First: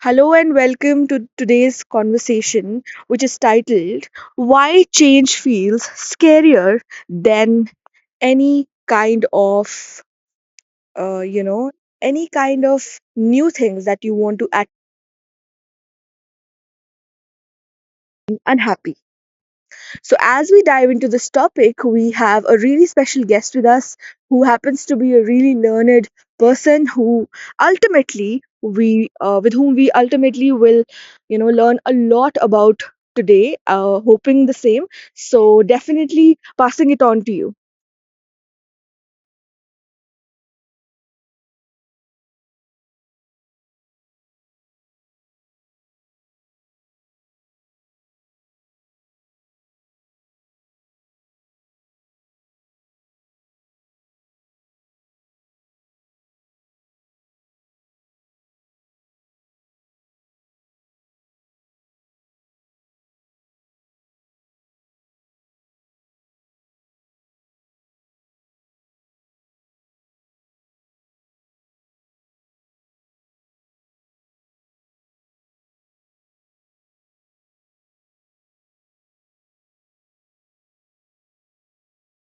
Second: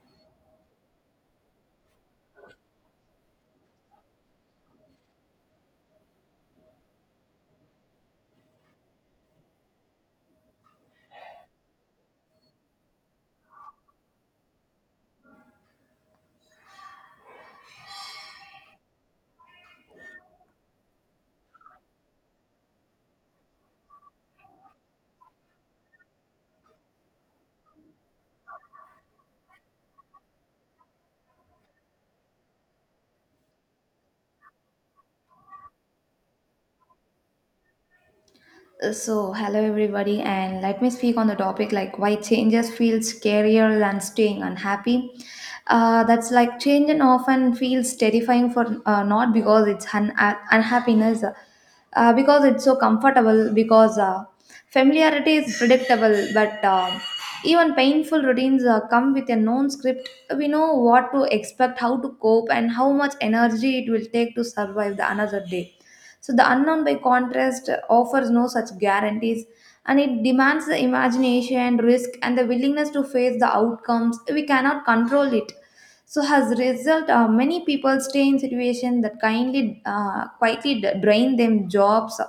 Hello and welcome to today's conversation, which is titled Why Change Feels Scarier Than Any Kind of, uh, you know, any kind of new things that you want to act unhappy. So, as we dive into this topic, we have a really special guest with us who happens to be a really learned person who ultimately we with whom we ultimately will learn a lot about today, hoping the same. So definitely passing it on to you. So, hello everybody, and let me speak on the topic like why changes feel scarier than staying unhappy. That's like change and often feels terrifying for not because it's unhappiness, because it's so comfortable, because familiarity is predictable, but even painful routines come with a known script. We know what to expect, how to cope, and how much energy it will take to survive the another day, so the unknown, by contrast, offers no such guarantees, and it demands the imagination, risk, and the willingness to face the outcomes. We cannot control it. So as a result, many people stay in situation that kindly quietly drain them jobs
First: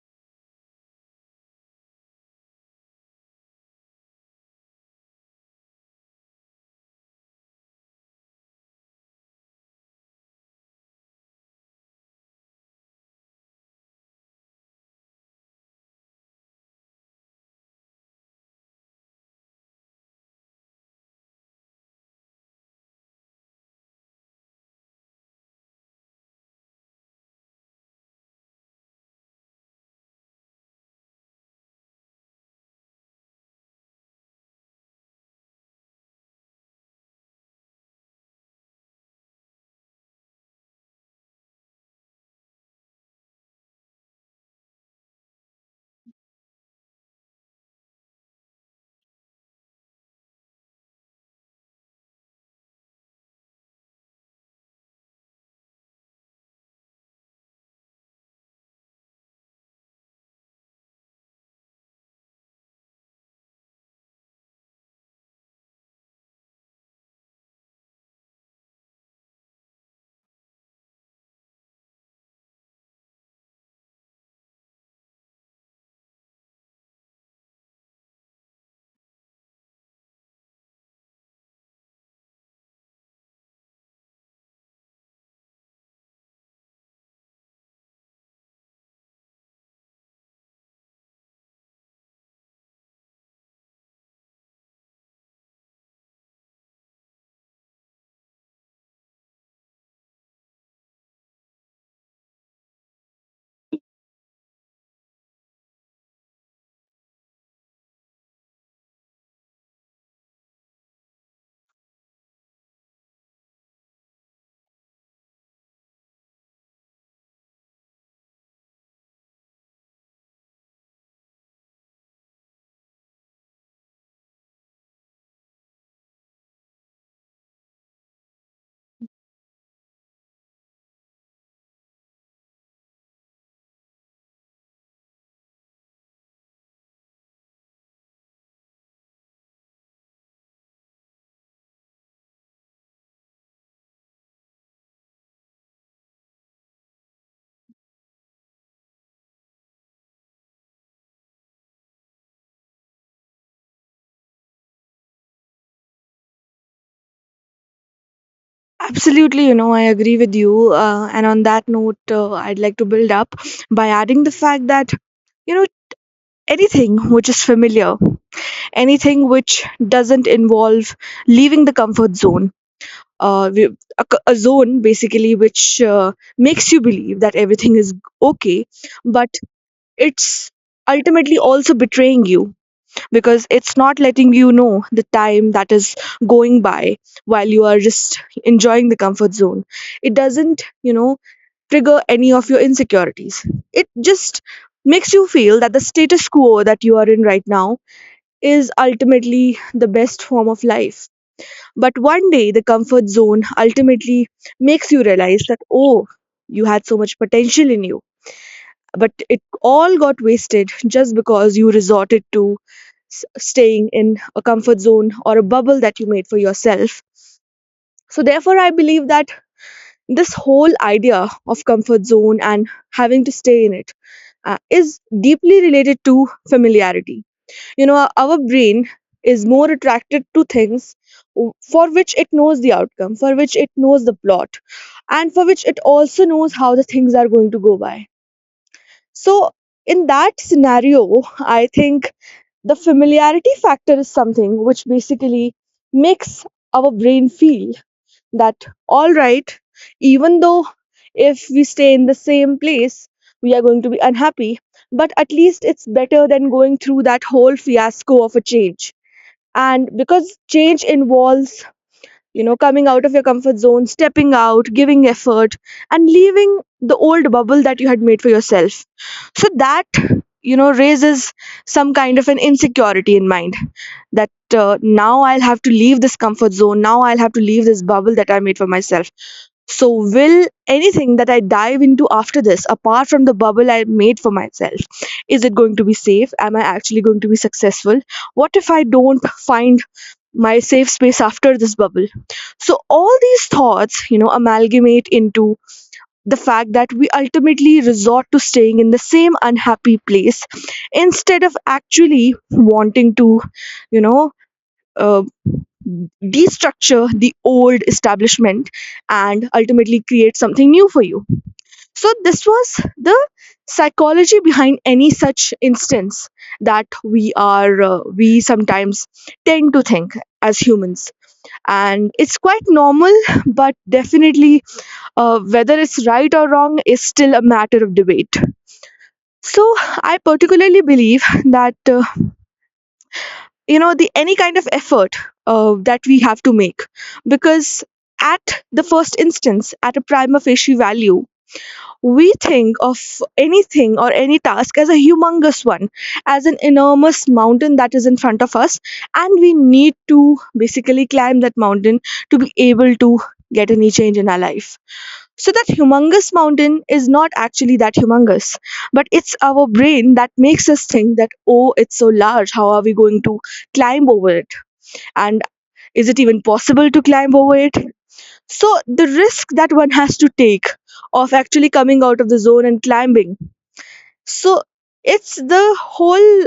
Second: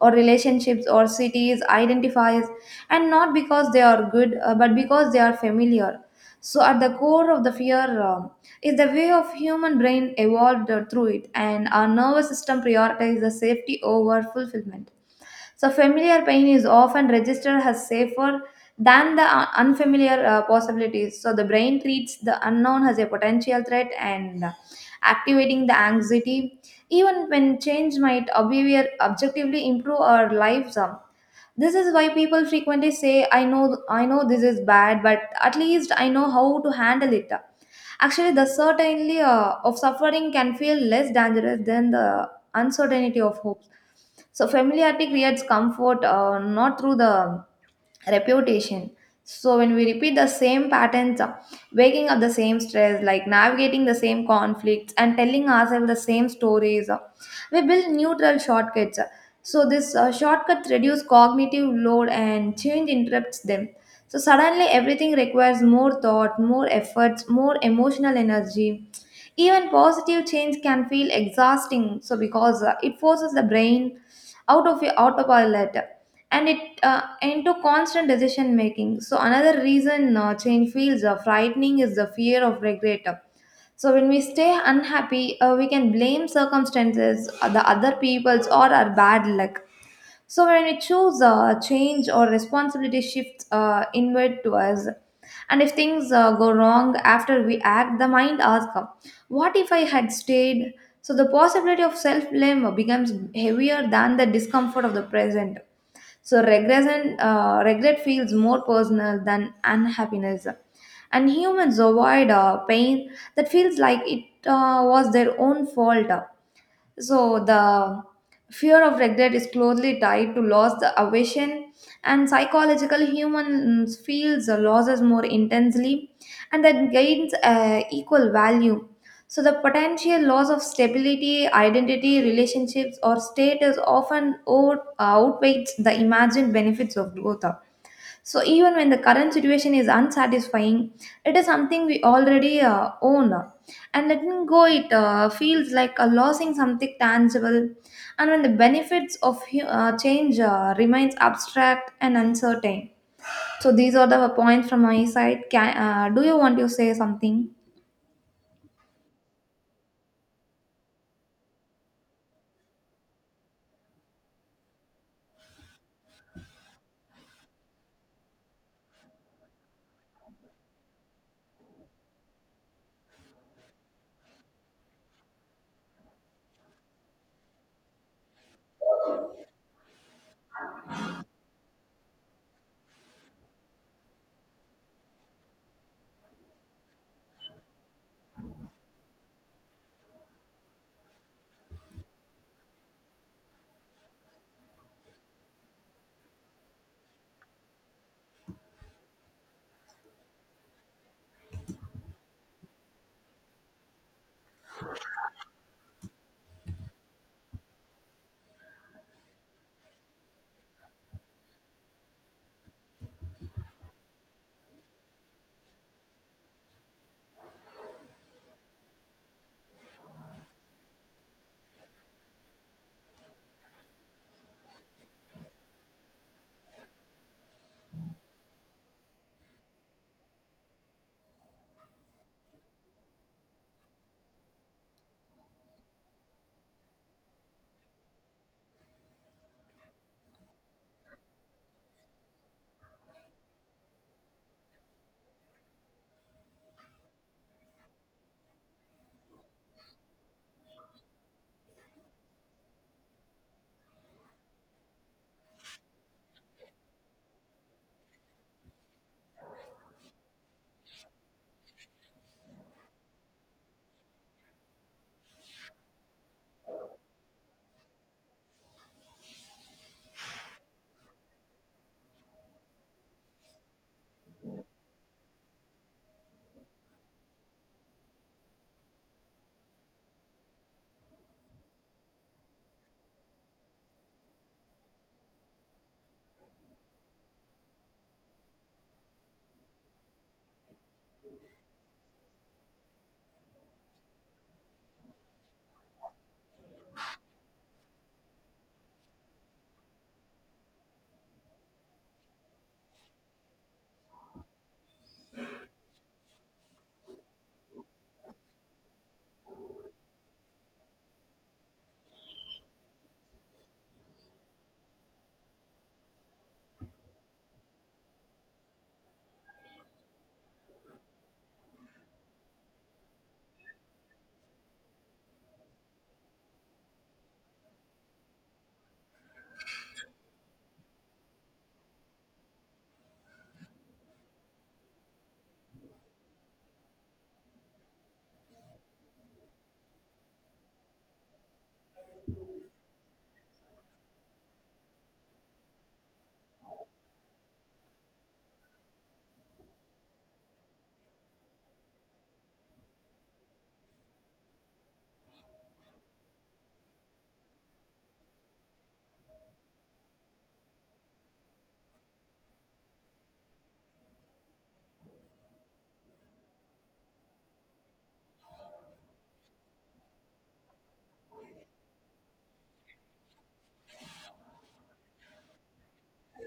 or relationships or cities identifies, and not because they are good but because they are familiar. So at the core of the fear is the way of human brain evolved through it, and our nervous system prioritizes the safety over fulfillment. So, familiar pain is often registered as safer than the unfamiliar possibilities. So, the brain treats the unknown as a potential threat and activating the anxiety. Even when change might objectively improve our lives, this is why people frequently say, "I know, I know this is bad, but at least I know how to handle it." Actually, the certainty of suffering can feel less dangerous than the uncertainty of hopes. So, familiarity creates comfort not through the reputation. So, when we repeat the same patterns, waking up the same stress, like navigating the same conflicts, and telling ourselves the same stories, we build neutral shortcuts. So, this shortcuts reduce cognitive load, and change interrupts them, so suddenly everything requires more thought, more efforts, more emotional energy. Even positive change can feel exhausting. So because it forces the brain out of your autopilot and it into constant decision making. So another reason change feels frightening is the fear of regret. So when we stay unhappy, we can blame circumstances, the other people's, or our bad luck. So when we choose change or responsibility shifts inward to us, and if things go wrong after we act, the mind asks, "Huh, what if I had stayed?" So the possibility of self blame becomes heavier than the discomfort of the present. So regression, regret feels more personal than unhappiness, and humans avoid pain that feels like it was their own fault. So the fear of regret is closely tied to loss, the aversion, and psychological humans feels the losses more intensely, and that gains equal value. So the potential loss of stability, identity, relationships, or status often outweighs the imagined benefits of growth. So even when the current situation is unsatisfying, it is something we already own, and letting go it feels like losing something tangible. And when the benefits of change remains abstract and uncertain. So these are the points from my side. Can, do you want to say something? Absolutely, I agree with you, and on that note, I'd like to build up by adding the fact that, you know anything which is familiar, anything which doesn't involve leaving the comfort zone. Uh, we- a, a zone basically which makes you believe that everything is okay, but it's ultimately also betraying you, because it's not letting you know the time that is going by while you are just enjoying the comfort zone. It doesn't, trigger any of your insecurities. It just makes you feel that the status quo that you are in right now is ultimately the best form of life. But one day, the comfort zone ultimately makes you realize that, oh, you had so much potential in you, but it all got wasted just because you resorted to staying in a comfort zone or a bubble that you made for yourself. So, therefore, I believe that this whole idea of comfort zone and having to stay in it, is deeply related to familiarity. you know our brain is more attracted to things for which it knows the outcome, for which it knows the plot, and for which it also knows how the things are going to go by. So in that scenario, I think the familiarity factor is something which basically makes our brain feel that, all right, even though if we stay in the same place we are going to be unhappy, but at least it's better than going through that whole fiasco of a change. And because change involves, coming out of your comfort zone, stepping out, giving effort, and leaving the old bubble that you had made for yourself. So that, raises some kind of an insecurity in mind that, now I'll have to leave this comfort zone, now I'll have to leave this bubble that I made for myself. So, will anything that I dive into after this, apart from the bubble I made for myself, is it going to be safe? Am I actually going to be successful? What if I don't find my safe space after this bubble? So all these thoughts, amalgamate into the fact that we ultimately resort to staying in the same unhappy place instead of actually wanting to, you know uh, destructure the old establishment and ultimately create something new for you. So this was the psychology behind any such instance that we sometimes tend to think as humans, and it's quite normal. But definitely, whether it's right or wrong is still a matter of debate. So I particularly believe that, the any kind of effort that we have to make, because at the first instance, at a prima facie value, we think of anything or any task as a humongous one, as an enormous mountain that is in front of us, and we need to basically climb that mountain to be able to get any change in our life. So, that humongous mountain is not actually that humongous, but it's our brain that makes us think that, oh, it's so large, how are we going to climb over it? And is it even possible to climb over it? So the risk that one has to take of actually coming out of the zone and climbing. So it's the whole,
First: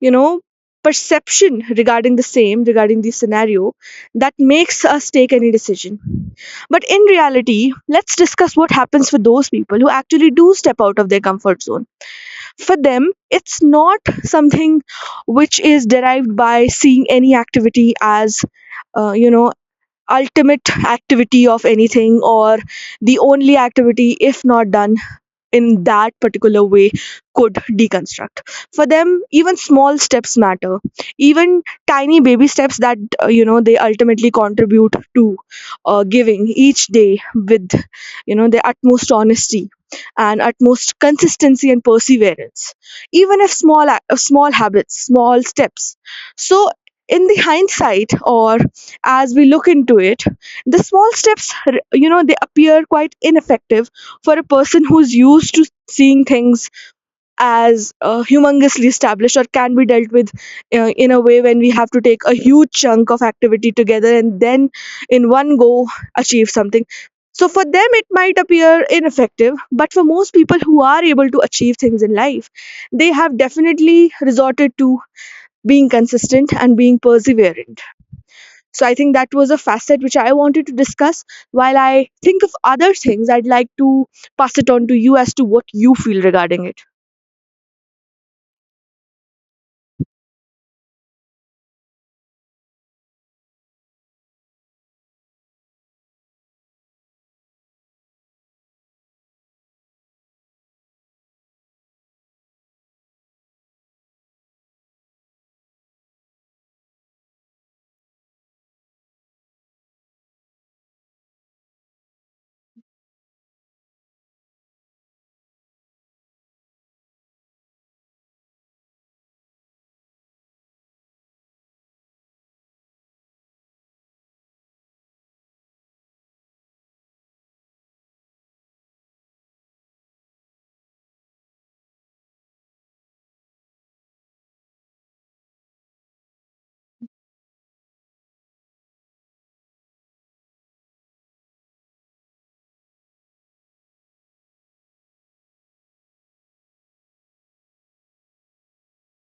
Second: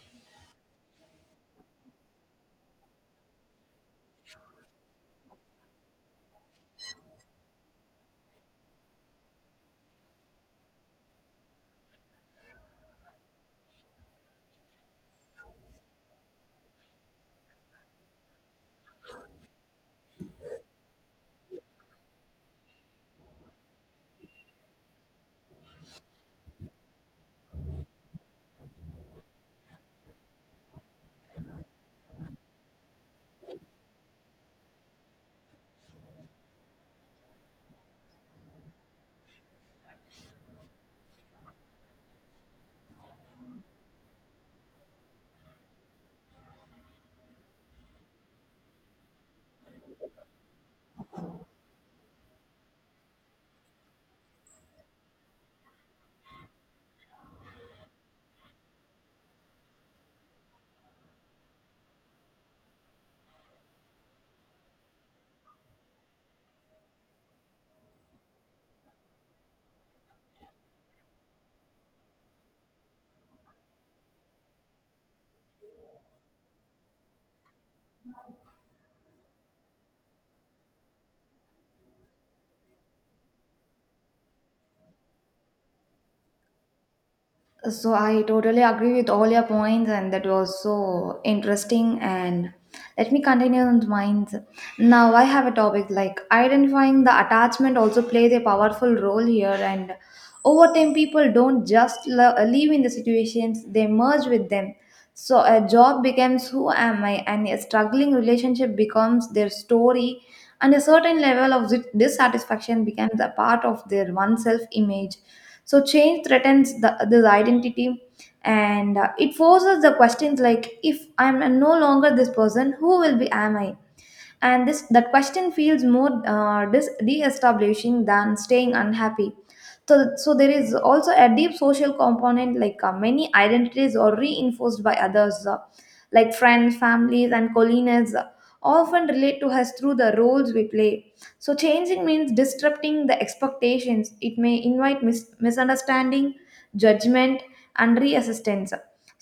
you know, perception regarding the same, regarding the scenario, that makes us take any decision. But in reality, let's discuss what happens for those people who actually do step out of their comfort zone. For them, it's not something which is derived by seeing any activity as, uh, you know ultimate activity of anything, or the only activity, if not done in that particular way, could deconstruct. For them, even small steps matter, even tiny baby steps that, they ultimately contribute to, giving each day with, their utmost honesty and utmost consistency and perseverance, even if small small habits, small steps. So in the hindsight, or as we look into it, the small steps, they appear quite ineffective for a person who's used to seeing things as, humongously established, or can be dealt with, in a way when we have to take a huge chunk of activity together and then in one go achieve something. So for them it might appear ineffective, but for most people who are able to achieve things in life, they have definitely resorted to being consistent and being perseverant. So I think that was a facet which I wanted to discuss. While I think of other things, I'd like to pass it on to you as to what you feel regarding it. So I totally agree with all your points, and that was so interesting. And let me continue on mine. Now I have a topic like identifying the attachment also plays a powerful role here. And over time, people don't just live in the situations; they merge with them. So a job becomes who am I, and a struggling relationship becomes their story, and a certain level of dissatisfaction becomes a part of their oneself image, so change threatens the, this identity, and it forces the questions like, if I'm no longer this person, who will be am I? And this that question feels more de-establishing than staying unhappy. So, so there is also a deep social component like many identities are reinforced by others, like friends families and colleagues often relate to us through the roles we play. So changing means disrupting the expectations, it may invite misunderstanding, judgment, and resistance.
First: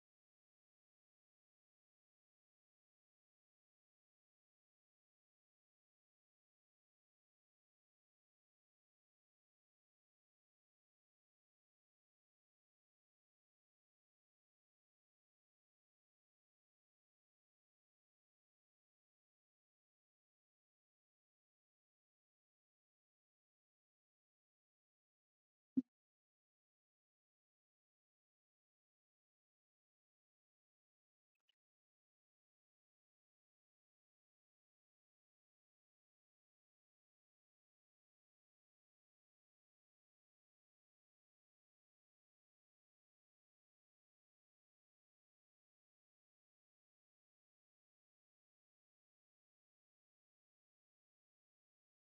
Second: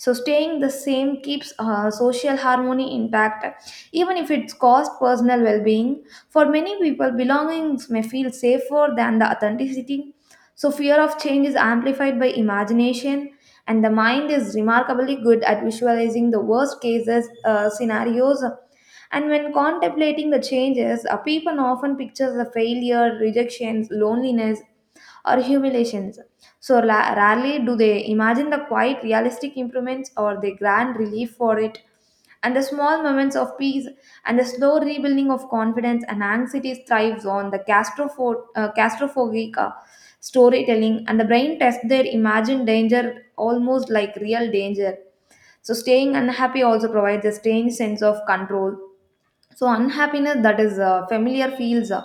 So staying the same keeps social harmony intact, even if it's cost personal well-being. For many people belongings may feel safer than the authenticity. So fear of change is amplified by imagination, and the mind is remarkably good at visualizing the worst cases scenarios, and when contemplating the changes a people often picture the failure rejections loneliness or humiliations. So rarely do they imagine the quiet, realistic improvements or the grand relief for it. And the small moments of peace and the slow rebuilding of confidence, and anxiety thrives on the claustrophobic storytelling, and the brain tests their imagined danger almost like real danger. So, staying unhappy also provides a strange sense of control. So unhappiness that is familiar feels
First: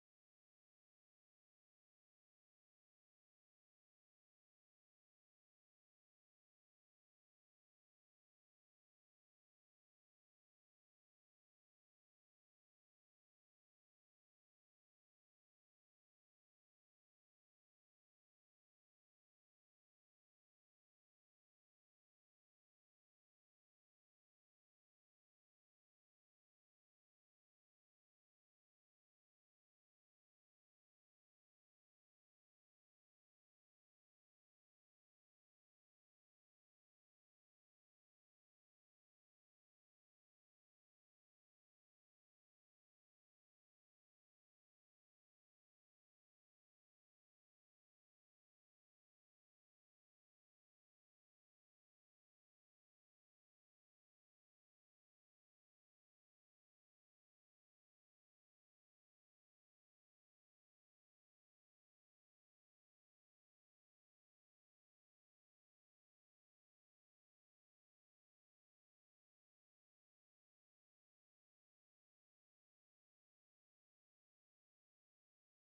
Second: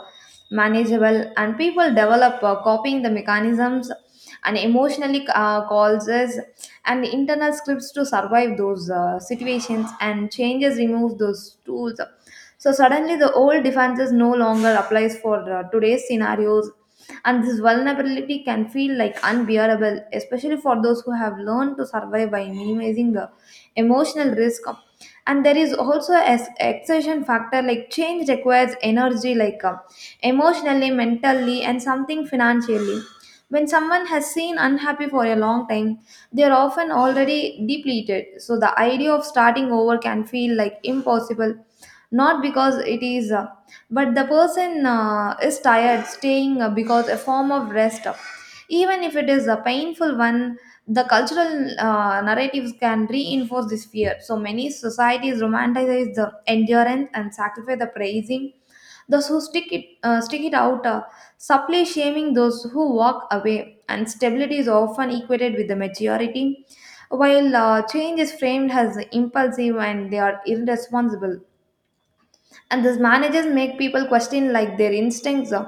manageable, and people develop copying the mechanisms and emotionally causes and internal scripts to survive those situations, and changes remove those tools. So suddenly the old defenses no longer applies for today's scenarios, and this vulnerability can feel like unbearable, especially for those who have learned to survive by minimizing the emotional risk. And there is also a exertion factor like change requires energy like emotionally mentally and something financially. When someone has seen unhappy for a long time, they are often already depleted, so the idea of starting over can feel like impossible, not because it is, but the person is tired staying because a form of rest, even if it is a painful one. The cultural narratives can reinforce this fear. So many societies romanticize the endurance and sacrifice the praising those who stick it out, subtly shaming those who walk away. And stability is often equated with the maturity, while change is framed as impulsive and they are irresponsible, and these managers make people question like their instincts,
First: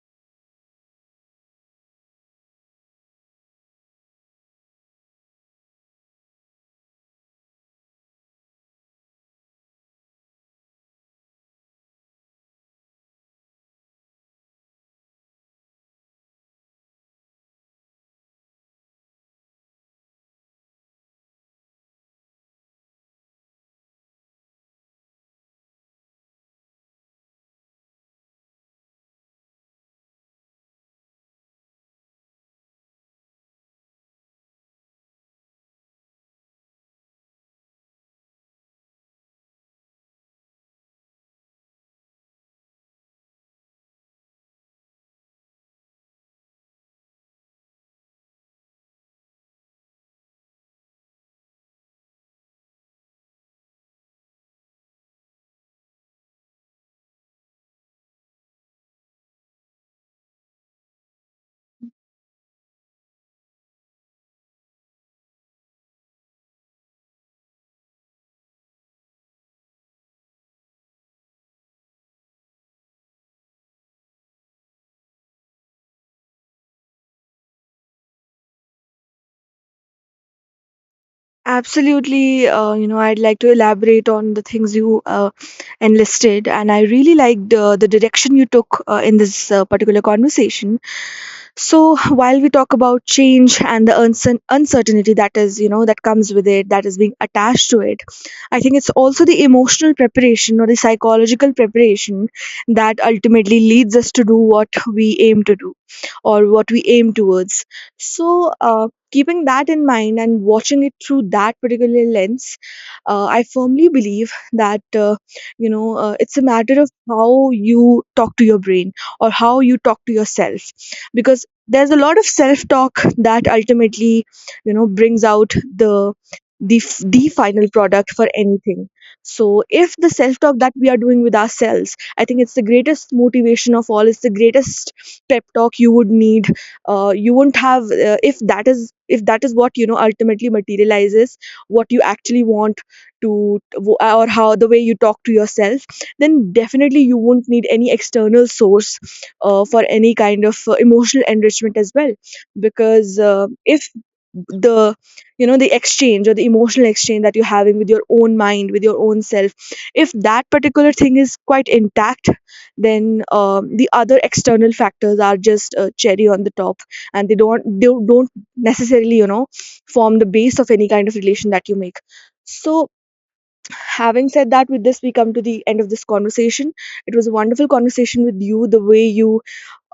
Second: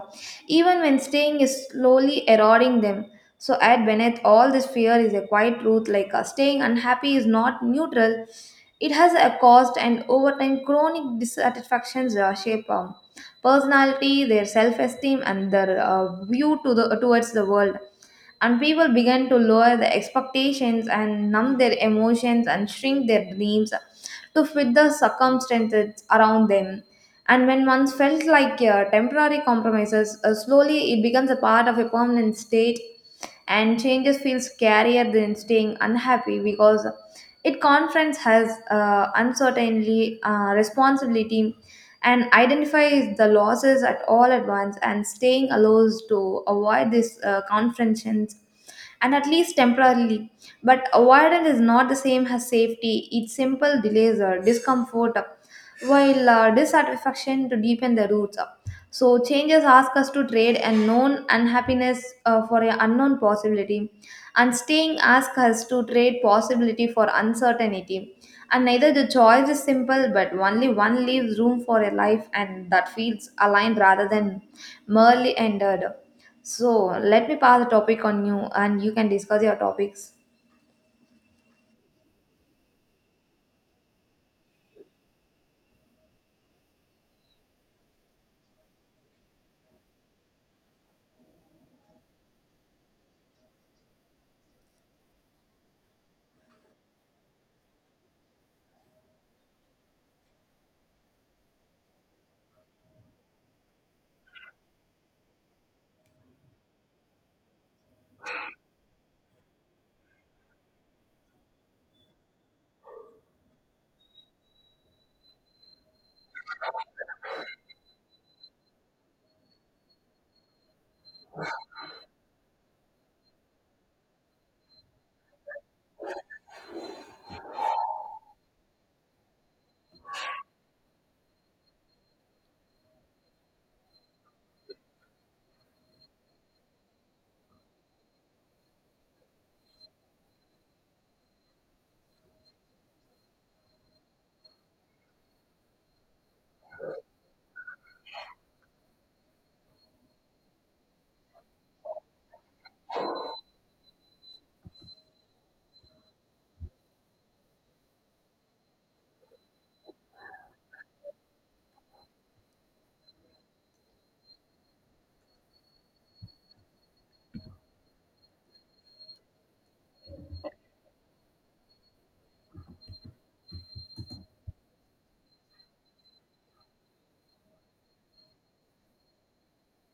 even when staying is slowly eroding them. So at beneath all this fear is a quiet truth, like staying unhappy is not neutral, it has a cost, and over time chronic dissatisfactions shape personality their self-esteem and their view to the towards the world, and people begin to lower their expectations and numb their emotions and shrink their dreams to fit the circumstances around them. And when once felt like temporary compromises, slowly it becomes a part of a permanent state, and changes feel scarier than staying unhappy because it confronts has uncertainty, responsibility, and identify the losses at all at once, and staying alone to avoid these confrontations, and at least temporarily. But avoidance is not the same as safety. It simple delays or discomfort, while dissatisfaction to deepen the roots. So changes ask us to trade a known unhappiness for an unknown possibility, and staying asks us to trade possibility for uncertainty. And neither the choice is simple, but only one leaves room for a life and that feels aligned rather than merely ended. So let me pass the topic on you and you can discuss your topics. Absolutely, I'd like to elaborate on the things you, enlisted, and I really liked, the direction you took, in this, particular conversation. So, while we talk about change and the uncertainty that is, that comes with it, that is being attached to it, I think it's also the emotional preparation or the psychological preparation that ultimately leads us to do what we aim to do, or what we aim towards. So, keeping that in mind and watching it through that particular lens, I firmly believe that, it's a matter of how you talk to your brain, or how you talk to yourself, because there's a lot of self-talk that ultimately, brings out the the final product for anything. So if the self-talk that we are doing with ourselves, I think it's the greatest motivation of all. It's the greatest pep talk you would need. You won't have, if that is what, ultimately materializes what you actually want to, or how the way you talk to yourself, then definitely you won't need any external source, for any kind of, emotional enrichment as well. Because, if the the exchange, or the emotional exchange that you're having with your own mind, with your own self, if that particular thing is quite intact, then, the other external factors are just, cherry on the top, and they don't necessarily, form the base of any kind of relation that you make. So, having said that, with this we come to the end of this conversation. It was a wonderful conversation with you, the way you,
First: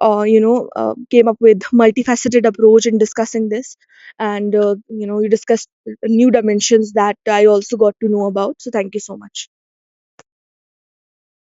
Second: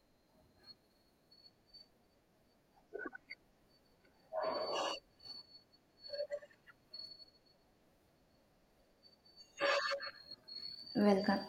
you know came up with multifaceted approach in discussing this, and, you discussed new dimensions that I also got to know about. So thank you so much. Welcome.